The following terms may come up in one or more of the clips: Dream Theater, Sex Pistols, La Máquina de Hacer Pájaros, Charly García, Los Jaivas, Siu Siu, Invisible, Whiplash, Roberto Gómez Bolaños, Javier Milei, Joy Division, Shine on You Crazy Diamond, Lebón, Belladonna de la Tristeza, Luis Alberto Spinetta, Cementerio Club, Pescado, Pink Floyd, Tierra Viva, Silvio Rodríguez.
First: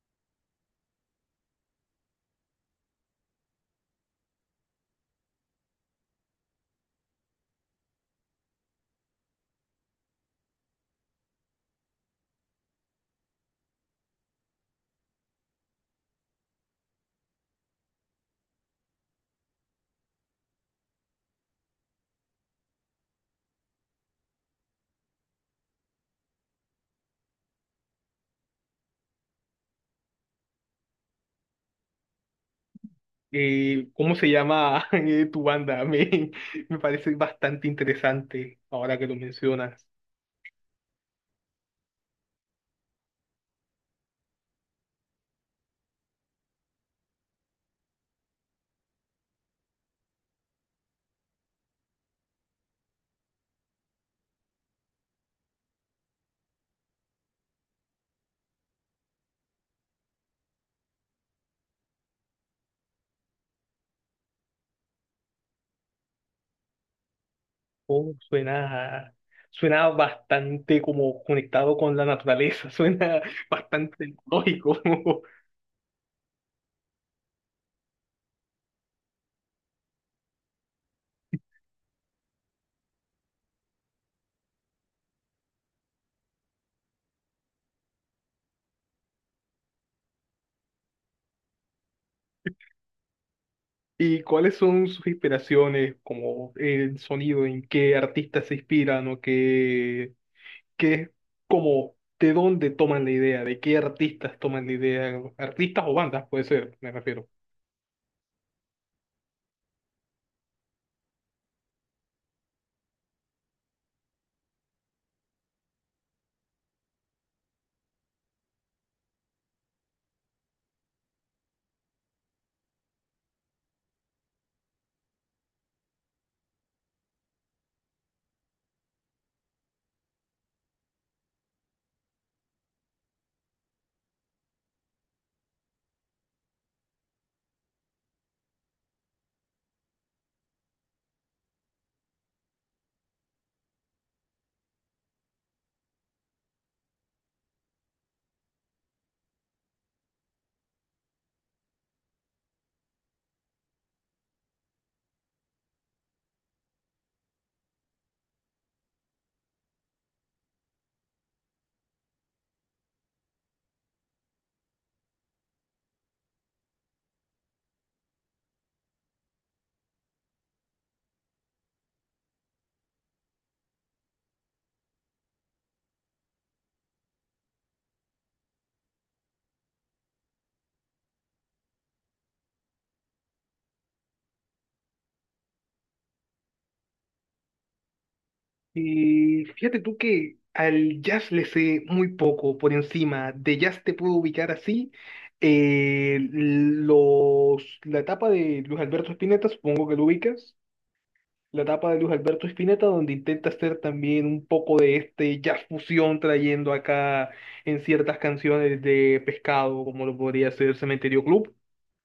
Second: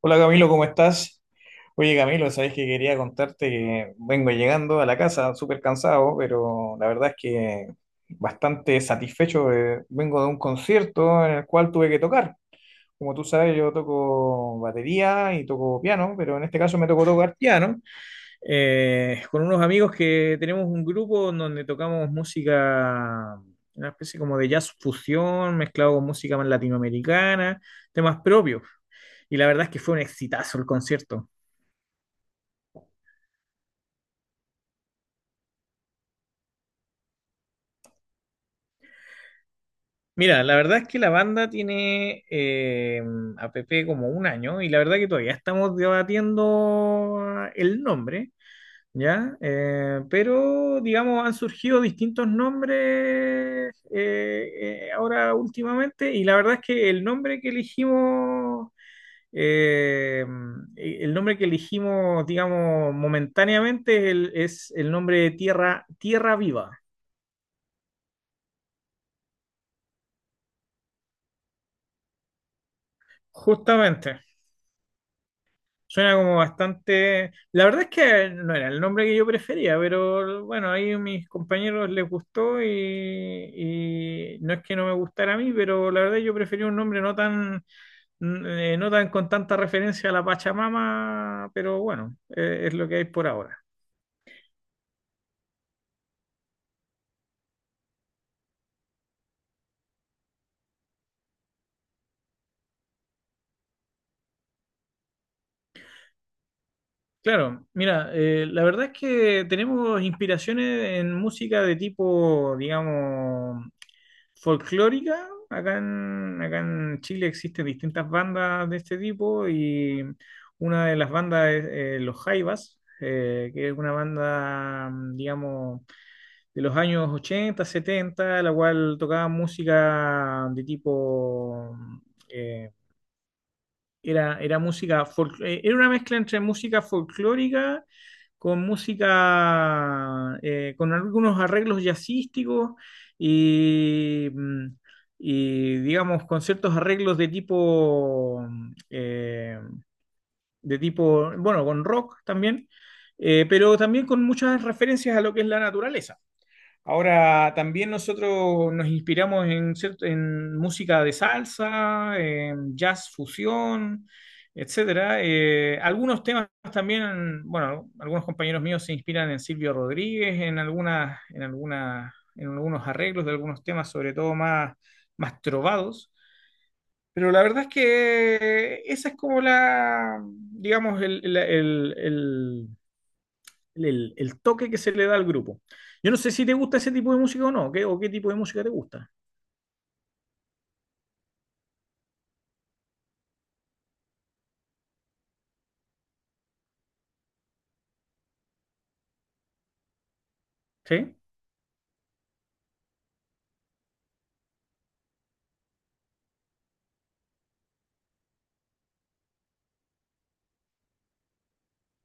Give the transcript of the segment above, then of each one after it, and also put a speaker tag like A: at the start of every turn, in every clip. A: Hola Camilo, ¿cómo estás? Oye Camilo, sabes que quería contarte que vengo llegando a la casa súper cansado, pero la verdad es que bastante satisfecho. Vengo de un concierto en el cual tuve que tocar. Como tú sabes, yo toco batería y toco piano, pero en este caso me tocó tocar piano con unos amigos que tenemos un grupo en donde tocamos música, una especie como de jazz fusión mezclado con música más latinoamericana, temas propios. Y la verdad es que fue un exitazo el concierto.
B: ¿Cómo se llama? ¿Tu banda? Me parece bastante interesante ahora que lo mencionas.
A: Mira, la verdad es que la banda tiene a Pepe como un año y la verdad que todavía estamos debatiendo el nombre. ¿Ya? Pero, digamos, han surgido distintos nombres ahora últimamente y la verdad es que el nombre que elegimos, eh, el nombre que elegimos, digamos, momentáneamente es el nombre de Tierra, Tierra Viva.
B: Oh, suena bastante como conectado con la naturaleza, suena bastante
A: Justamente.
B: lógico.
A: Suena como bastante. La verdad es que no era el nombre que yo prefería, pero bueno, ahí a mis compañeros les gustó y no es que no me gustara a mí, pero la verdad yo prefería un nombre no tan, no tan con tanta referencia a la Pachamama, pero bueno, es lo que hay por ahora.
B: ¿Y cuáles son sus inspiraciones, como el sonido, en qué artistas se inspiran o qué, como, de dónde toman la idea, de qué artistas toman la idea, artistas o bandas puede ser, me refiero.
A: Claro, mira, la verdad es que tenemos inspiraciones en música de tipo, digamos, folclórica. Acá en Chile existen distintas bandas de este tipo y una de las bandas es Los Jaivas, que es una banda, digamos, de los años 80, 70, la cual tocaba música de tipo, eh, era música, era una mezcla entre música folclórica con música, con algunos arreglos jazzísticos y, digamos, con ciertos arreglos de tipo, de tipo, bueno, con rock también, pero también con muchas referencias a lo que es la naturaleza. Ahora, también nosotros nos inspiramos en música de salsa, en jazz fusión, etcétera. Algunos temas también, bueno, algunos compañeros míos se inspiran en Silvio Rodríguez, en algunos arreglos de algunos temas, sobre todo más trovados. Pero la verdad es que esa es como la, digamos, el toque que se le da al grupo. Yo no sé si te gusta ese tipo de música o no, ¿Qué tipo de música te gusta?
B: Y fíjate tú que al jazz le sé muy poco por encima. De jazz te puedo ubicar así. Los, la etapa de Luis Alberto Spinetta, supongo que lo ubicas.
A: ¿Sí?
B: La etapa de Luis Alberto Spinetta, donde intenta hacer también un poco de este jazz fusión, trayendo acá en ciertas canciones de Pescado, como lo podría ser Cementerio Club.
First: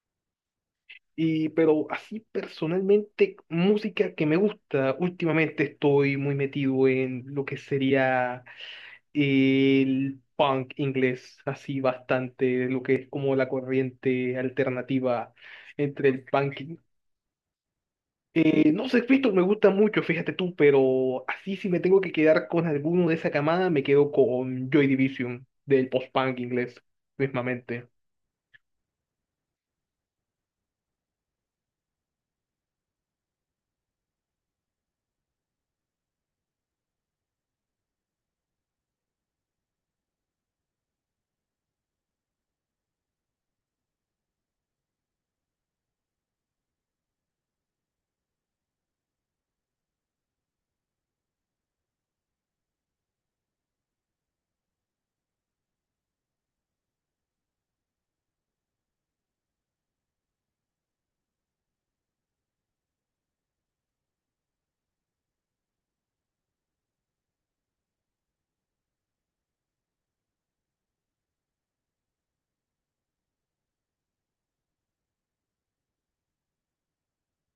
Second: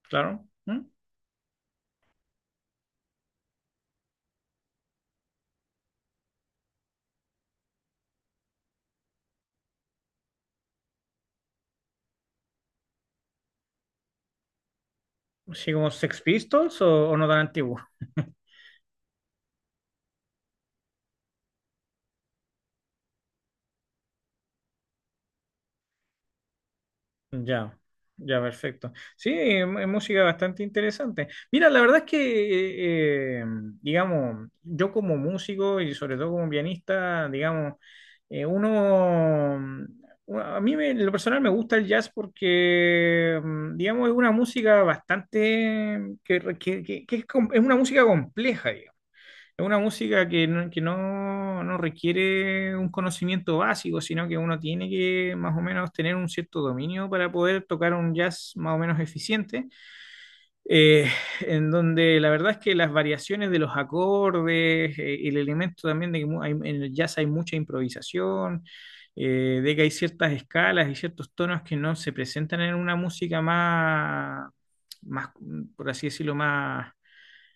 A: Claro. ¿Mm?
B: Y, pero así personalmente, música que me gusta, últimamente estoy muy metido en lo que sería el punk inglés, así bastante, lo que es como la corriente alternativa
A: ¿Así como
B: entre
A: Sex
B: el punking.
A: Pistols o no tan antiguo?
B: No sé, Cristo, me gusta mucho, fíjate tú, pero así si me tengo que quedar con alguno de esa camada, me quedo con Joy Division, del post-punk inglés,
A: Ya,
B: mismamente.
A: ya, perfecto. Sí, es música bastante interesante. Mira, la verdad es que, eh, eh, digamos, yo como músico y sobre todo como pianista, digamos, eh, uno, en lo personal me gusta el jazz porque, digamos, es una música bastante, que es, es una música compleja, digamos. Es una música que no requiere un conocimiento básico, sino que uno tiene que más o menos tener un cierto dominio para poder tocar un jazz más o menos eficiente, eh, en donde la verdad es que las variaciones de los acordes, el elemento también de que en el jazz hay mucha improvisación, de que hay ciertas escalas y ciertos tonos que no se presentan en una música más, más, por así decirlo, más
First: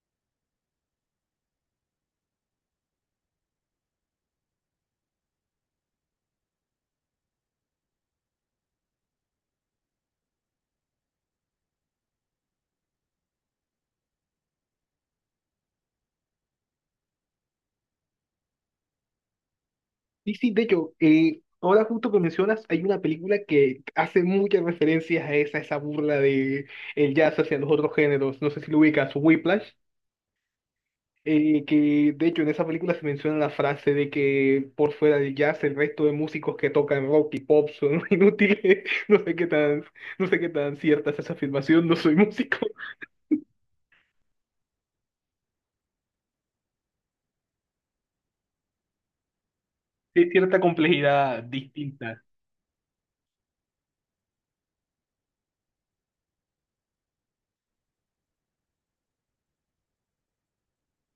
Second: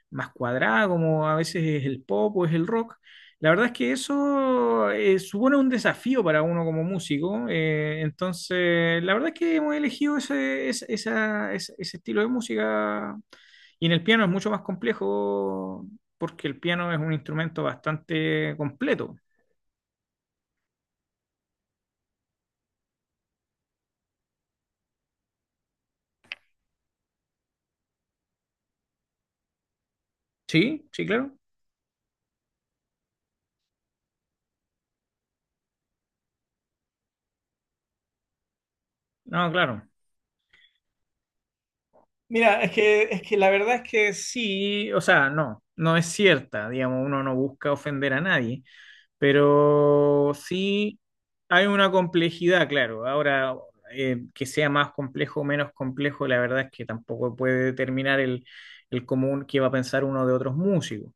A: más cuadrada, como a veces es el pop o es el rock. La verdad es que eso supone un desafío para uno como músico. Entonces, la verdad es que hemos elegido ese estilo de música. Y en el piano es mucho más complejo porque el piano es un instrumento bastante completo.
B: Y sí, de hecho, ahora justo que mencionas, hay una película que hace muchas referencias a esa burla de el jazz hacia los otros géneros. No sé si lo ubicas, Whiplash.
A: Sí, sí, claro.
B: Que de hecho en esa película se menciona la frase de que por fuera del jazz el resto de músicos que tocan rock y pop son inútiles.
A: No, claro.
B: No sé qué tan cierta es esa afirmación, no soy músico.
A: Mira, es que, la verdad es que sí, o sea, no, no es cierta, digamos, uno no busca ofender a nadie.
B: Hay
A: Pero
B: cierta
A: sí
B: complejidad
A: hay una
B: distinta.
A: complejidad, claro. Ahora, que sea más complejo o menos complejo, la verdad es que tampoco puede determinar el, común que va a pensar uno de otros músicos.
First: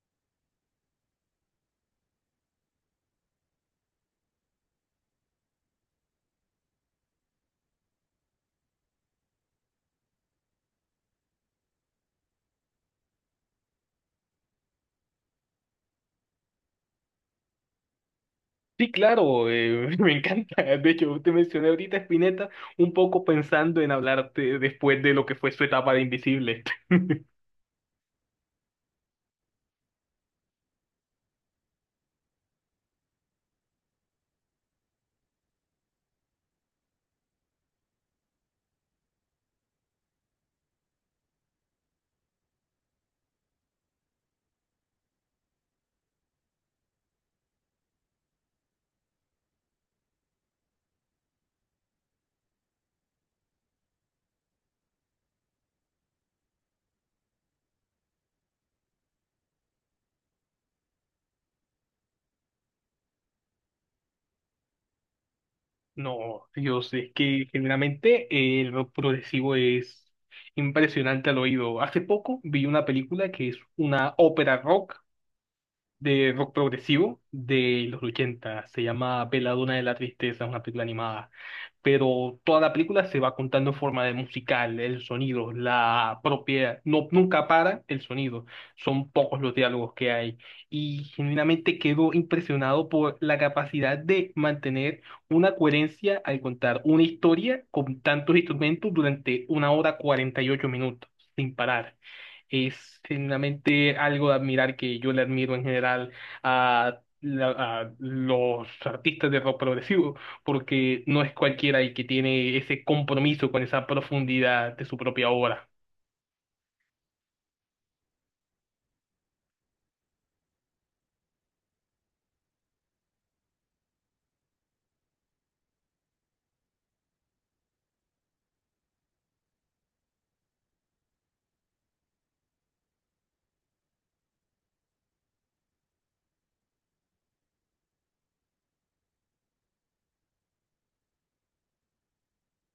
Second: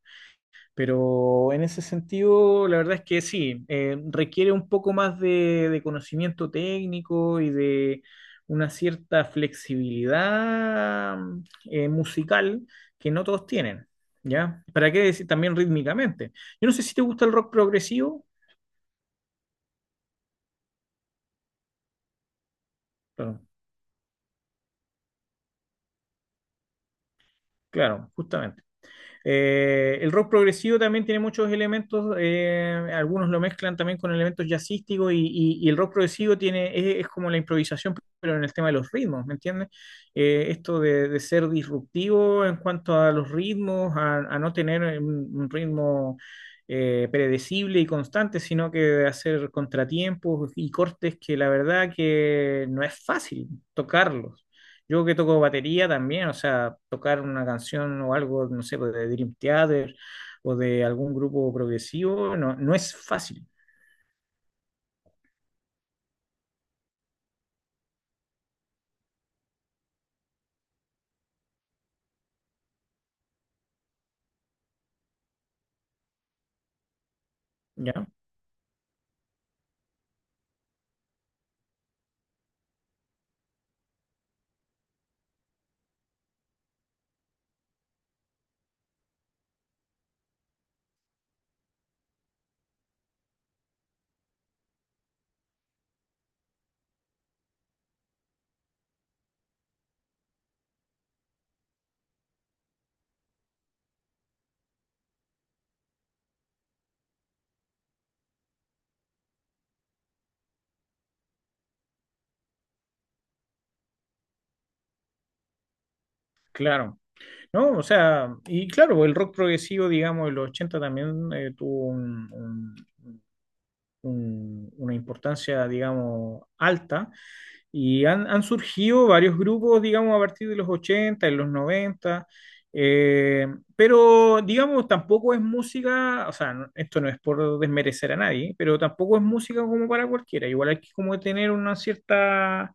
A: Pero en ese sentido, la verdad es que sí, requiere un poco más de conocimiento técnico y de una cierta flexibilidad musical que no todos tienen, ¿ya? ¿Para qué decir también rítmicamente? Yo no sé si te gusta el rock progresivo.
B: Sí, claro, me encanta. De hecho, te mencioné ahorita a Spinetta un poco
A: Claro,
B: pensando en hablarte después de lo que fue su etapa de Invisible.
A: claro, justamente. El rock progresivo también tiene muchos elementos, algunos lo mezclan también con elementos jazzísticos y, y el rock progresivo tiene, es como la improvisación, pero en el tema de los ritmos, ¿me entiendes? Esto de, ser disruptivo en cuanto a los ritmos, a no tener un ritmo predecible y constante, sino que hacer contratiempos y cortes que la verdad que no es fácil tocarlos. Yo que toco batería también, o sea, tocar una canción o algo, no sé, pues, de Dream Theater o de algún grupo progresivo, no, no es fácil,
B: No, Dios, es que generalmente el rock progresivo es impresionante al oído. Hace poco vi una película que es una ópera rock de rock progresivo de los
A: ¿ya?
B: 80. Se llama Belladonna de la Tristeza, una película animada, pero toda la película se va contando en forma de musical, el sonido, la propia, no, nunca para el sonido, son pocos los diálogos que hay y genuinamente quedo impresionado por la capacidad de mantener una coherencia al contar una historia con tantos instrumentos durante 1 hora 48 minutos, sin parar. Es genuinamente algo de admirar que yo le admiro en general a, a los artistas de rock progresivo porque no es cualquiera el que tiene ese compromiso con esa profundidad de su propia obra.
A: Claro. No, o sea, y claro, el rock progresivo, digamos, en los 80 también tuvo una importancia, digamos, alta. Y han surgido varios grupos, digamos, a partir de los 80 en los 90 eh, pero, digamos, tampoco es música, o sea, esto no es por desmerecer a nadie, pero tampoco es música como para cualquiera. Igual hay que como tener una cierta.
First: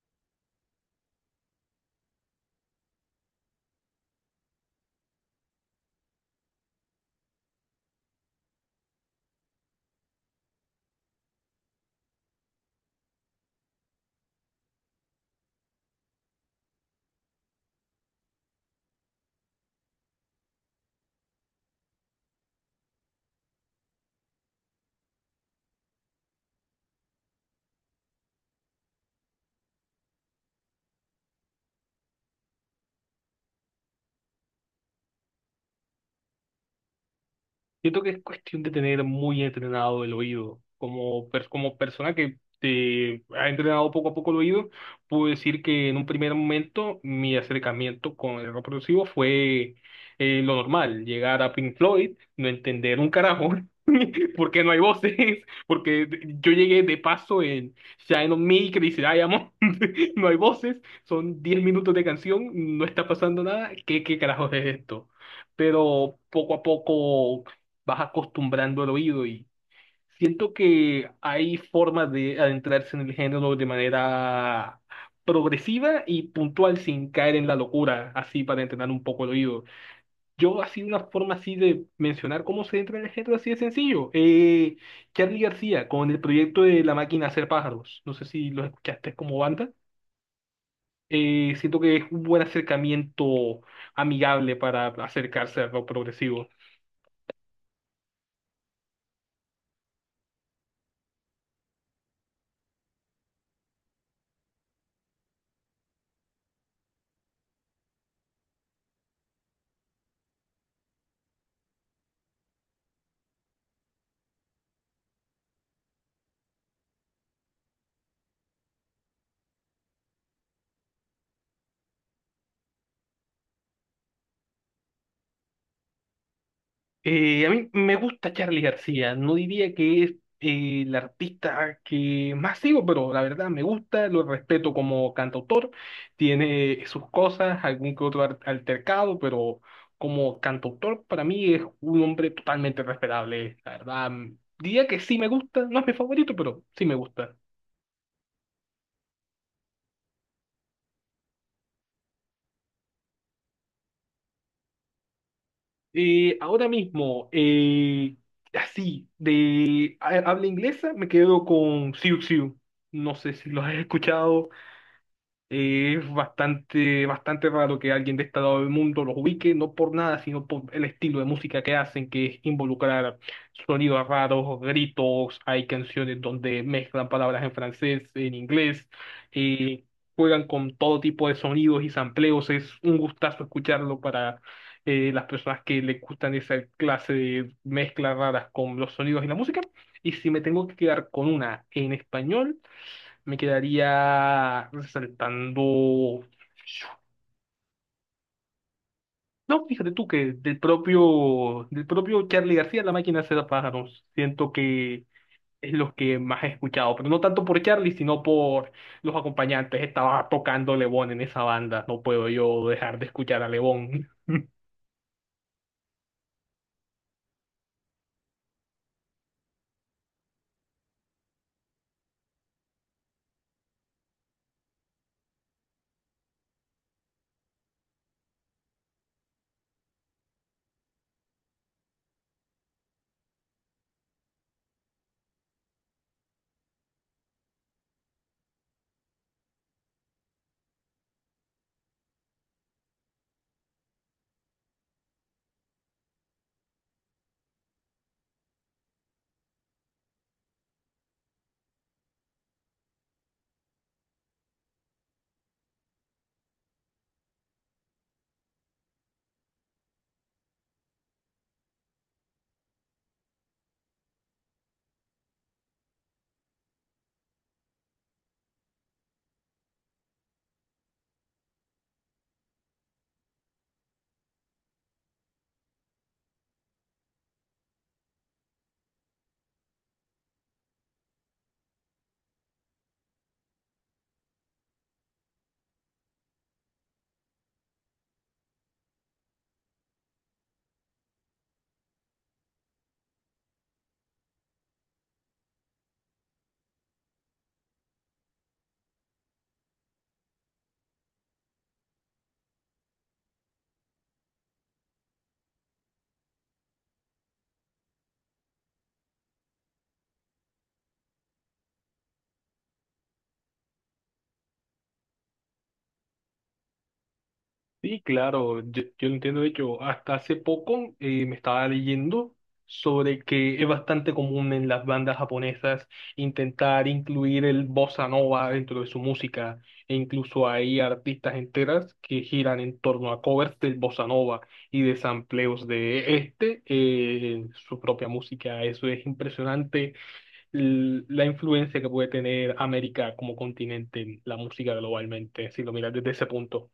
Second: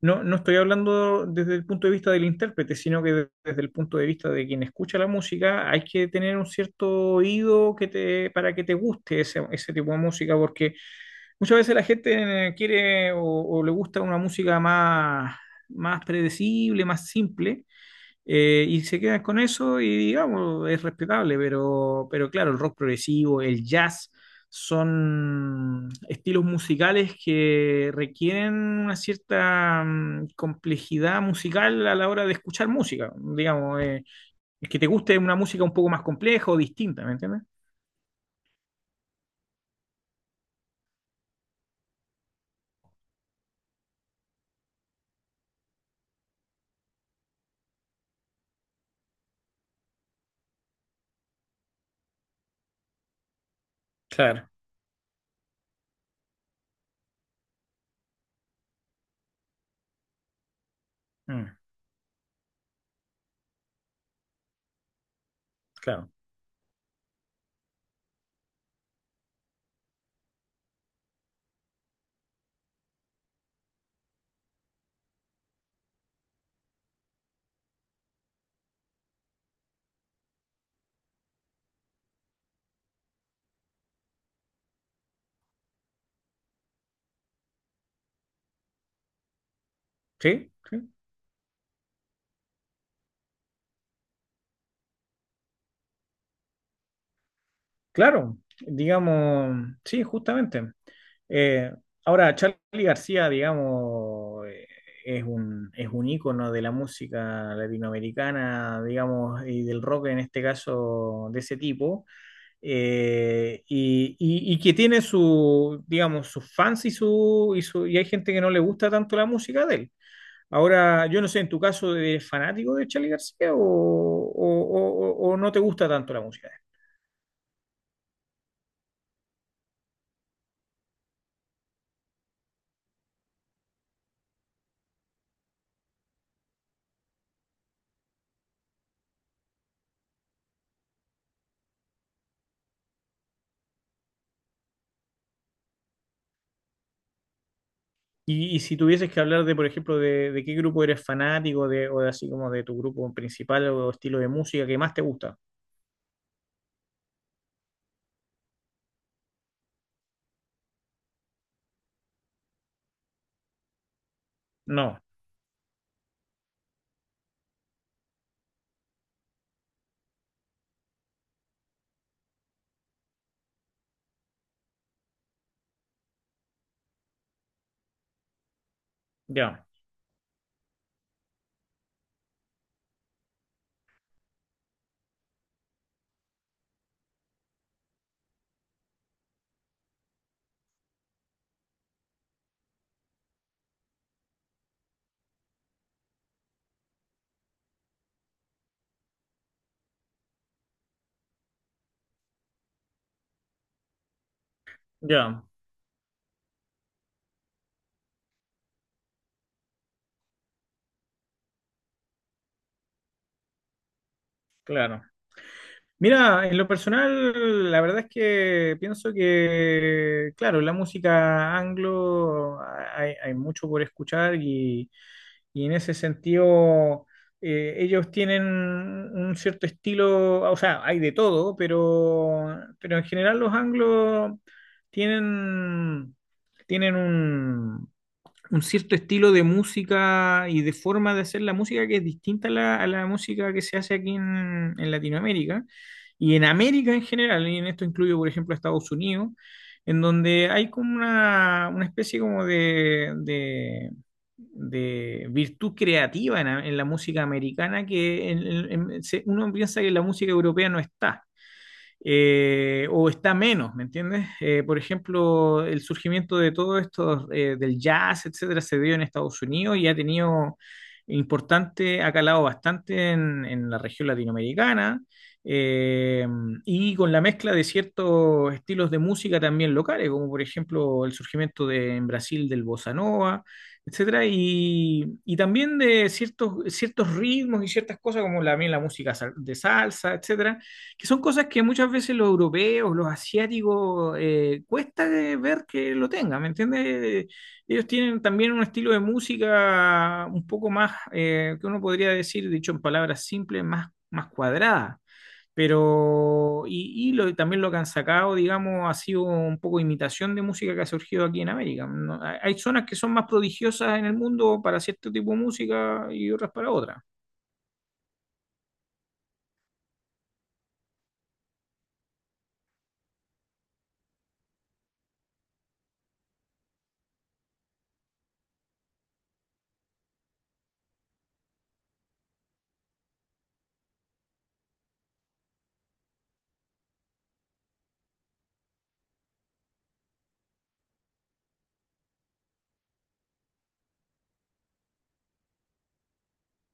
A: No, no estoy hablando desde el punto de vista del intérprete, sino que desde el punto de vista de quien escucha la música, hay que tener un cierto oído para que te guste ese, tipo de música, porque muchas veces la gente quiere o, le gusta una música más predecible, más simple, y se quedan con eso y digamos, es respetable, pero claro, el rock progresivo, el jazz, son estilos musicales que requieren una cierta complejidad musical a la hora de escuchar música, digamos, es que te guste una música un poco más compleja o distinta, ¿me entiendes?
B: Siento que es cuestión de tener muy entrenado el oído. Como, como persona que te ha entrenado poco a poco el oído, puedo decir que en un primer momento mi acercamiento con el rock progresivo fue lo normal, llegar a Pink Floyd, no entender un carajo,
A: Claro,
B: porque no hay voces, porque yo llegué de paso en Shine on Me, Crazy Diamond. No hay voces, son
A: mm,
B: 10 minutos de canción, no está pasando nada. ¿Qué, qué carajos es esto?
A: claro.
B: Pero poco a poco vas acostumbrando el oído y siento que hay formas de adentrarse en el género de manera progresiva y puntual sin caer en la locura, así para entrenar un poco el oído. Yo así una forma así de mencionar cómo se entra en el género así de sencillo. Charly García con el proyecto de La Máquina de Hacer Pájaros. No sé si lo escuchaste como banda.
A: ¿Sí? ¿Sí?
B: Siento que es un buen acercamiento amigable para acercarse al rock progresivo.
A: Claro, digamos, sí, justamente. Eh, Ahora, Charly García, digamos, es un ícono de la música latinoamericana, digamos, y del rock en este caso de ese tipo, y, y que tiene digamos, sus fans y y hay gente que no le gusta tanto la música de él. Ahora, yo no sé, en tu caso, ¿eres fanático de Charly García o no te gusta tanto la música?
B: A mí me gusta Charly García, no diría que es el artista que más sigo, pero la verdad me gusta, lo respeto como cantautor, tiene sus cosas, algún que otro altercado, pero como cantautor para mí es un hombre totalmente respetable, la verdad. Diría que sí me gusta, no es mi favorito, pero sí me gusta.
A: Y si tuvieses que hablar de, por ejemplo, de, qué grupo eres fanático, o de así como de tu grupo principal o estilo de música que más te gusta.
B: Eh, ahora mismo, eh, Así, de habla inglesa, me quedo con Siu Siu. No sé si lo has escuchado.
A: No,
B: Es bastante raro que alguien de este lado del mundo los ubique, no por nada, sino por el estilo de música que hacen, que es involucrar sonidos raros, gritos, hay canciones donde mezclan palabras en francés, en inglés,
A: ya,
B: eh, juegan con todo tipo de sonidos y sampleos, es un gustazo escucharlo para las personas que les gustan esa clase de mezclas raras con los sonidos y la música. Y si me tengo que quedar con una en español, me quedaría resaltando. No, fíjate tú que del propio Charlie García, La Máquina de Hacer Pájaros, siento que
A: ya,
B: es lo que más he escuchado, pero no tanto por Charlie, sino por los acompañantes. Estaba tocando Lebón en esa banda, no puedo yo dejar de escuchar a Lebón.
A: claro. Mira, en lo personal, la verdad es que pienso que, claro, la música anglo hay mucho por escuchar y, en ese sentido, ellos tienen un cierto estilo, o sea, hay de todo, pero, en general los anglos tienen, tienen un cierto estilo de música y de forma de hacer la música que es distinta a la, música que se hace aquí en Latinoamérica y en América en general, y en esto incluyo, por ejemplo, a Estados Unidos, en donde hay como una, especie como de, virtud creativa en la música americana que uno piensa que la música europea no está o está menos, ¿me entiendes? Por ejemplo, el surgimiento de todo esto del jazz, etcétera, se dio en Estados Unidos y ha tenido importante, ha calado bastante en, la región latinoamericana eh, y con la mezcla de ciertos estilos de música también locales, como por ejemplo el surgimiento de, en Brasil del bossa nova, etcétera, y, también de ciertos ritmos y ciertas cosas como también la música de salsa, etcétera, que son cosas que muchas veces los europeos, los asiáticos, cuesta de ver que lo tengan, ¿me entiendes? Ellos tienen también un estilo de música un poco más, que uno podría decir, dicho en palabras simples, más cuadrada. Pero, y también lo que han sacado, digamos, ha sido un poco imitación de música que ha surgido aquí en América. Hay zonas que son más prodigiosas en el mundo para cierto tipo de música y otras para otras.
B: Sí, claro, yo lo entiendo. De hecho, hasta hace poco me estaba leyendo sobre que es bastante común en las bandas japonesas intentar incluir el bossa nova dentro de su música. E incluso hay artistas enteras que giran en torno a covers del bossa nova y de sampleos de este en su propia música. Eso es impresionante, la influencia que puede tener América como continente en la música globalmente, si lo miras desde ese punto.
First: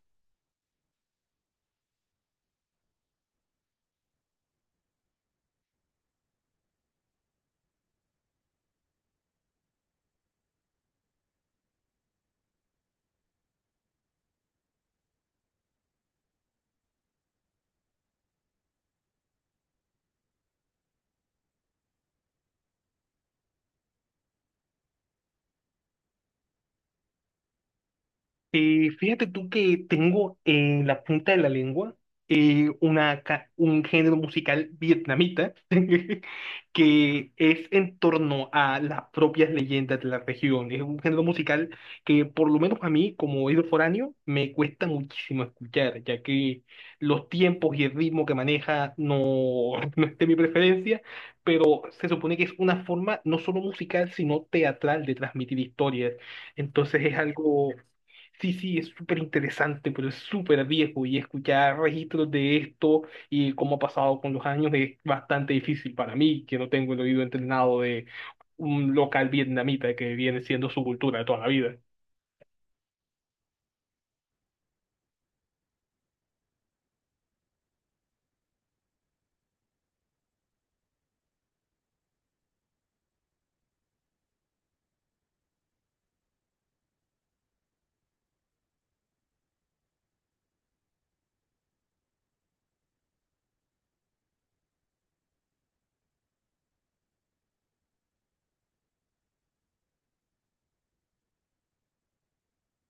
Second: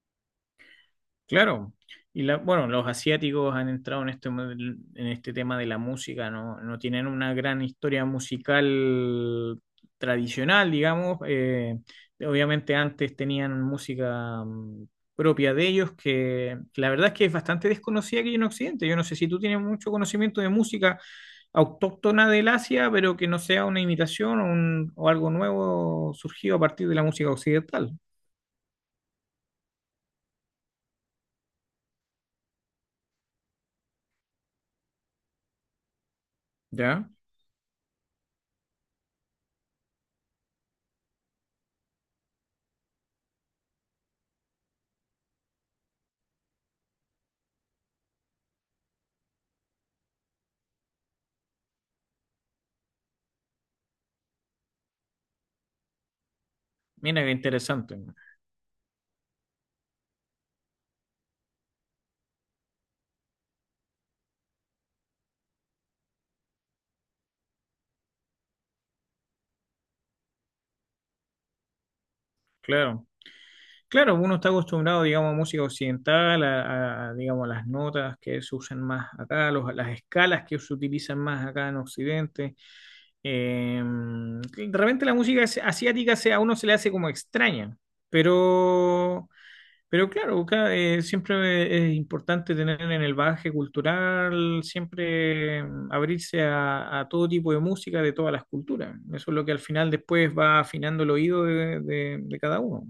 A: Claro, y bueno, los asiáticos han entrado en este, en este tema de la música, no, no tienen una gran historia musical tradicional, digamos. Obviamente antes tenían música propia de ellos, que la verdad es que es bastante desconocida aquí en Occidente. Yo no sé si tú tienes mucho conocimiento de música autóctona del Asia, pero que no sea una imitación o algo nuevo surgido a partir de la música occidental.
B: Fíjate tú que tengo en la punta de la lengua una, un género musical vietnamita
A: ¿Ya?
B: que es en torno a las propias leyendas de la región. Es un género musical que por lo menos a mí, como oído foráneo, me cuesta muchísimo escuchar, ya que los tiempos y el ritmo que maneja no, no es de mi preferencia, pero se supone que es una forma no solo musical, sino teatral de transmitir historias. Entonces es
A: Mira qué
B: algo...
A: interesante,
B: Sí, sí, es súper interesante, pero es súper viejo y escuchar registros de esto y cómo ha pasado con los años es bastante difícil para mí, que no tengo el oído entrenado de un local vietnamita que viene siendo su cultura de toda la vida.
A: claro. Claro, uno está acostumbrado, digamos, a música occidental, digamos, a las notas que se usan más acá, las escalas que se utilizan más acá en Occidente. De repente la música asiática a uno se le hace como extraña, pero, pero claro, acá, siempre es importante tener en el bagaje cultural, siempre abrirse a todo tipo de música de todas las culturas. Eso es lo que al final después va afinando el oído de de cada uno.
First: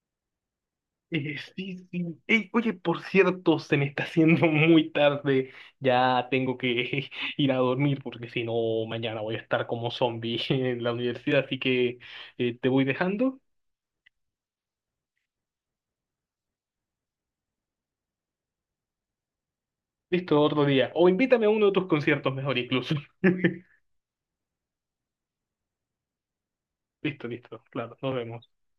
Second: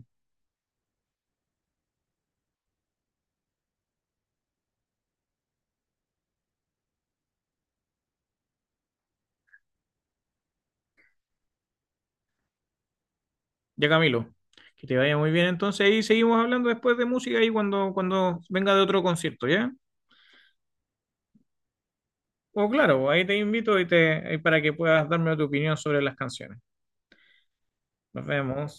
B: Sí, sí. Ey, oye, por cierto, se me está haciendo muy tarde. Ya tengo que ir a dormir porque si no, mañana voy a estar como zombie en la universidad, así que te voy dejando.
A: Ya, Camilo, que te vaya muy bien entonces y seguimos hablando después de música y cuando venga de otro concierto, ¿ya?
B: Listo, otro día. O invítame a uno de tus conciertos mejor
A: O
B: incluso.
A: claro, ahí te invito y para que puedas darme tu opinión sobre las canciones.
B: Listo, listo. Claro, nos
A: Nos
B: vemos.
A: vemos.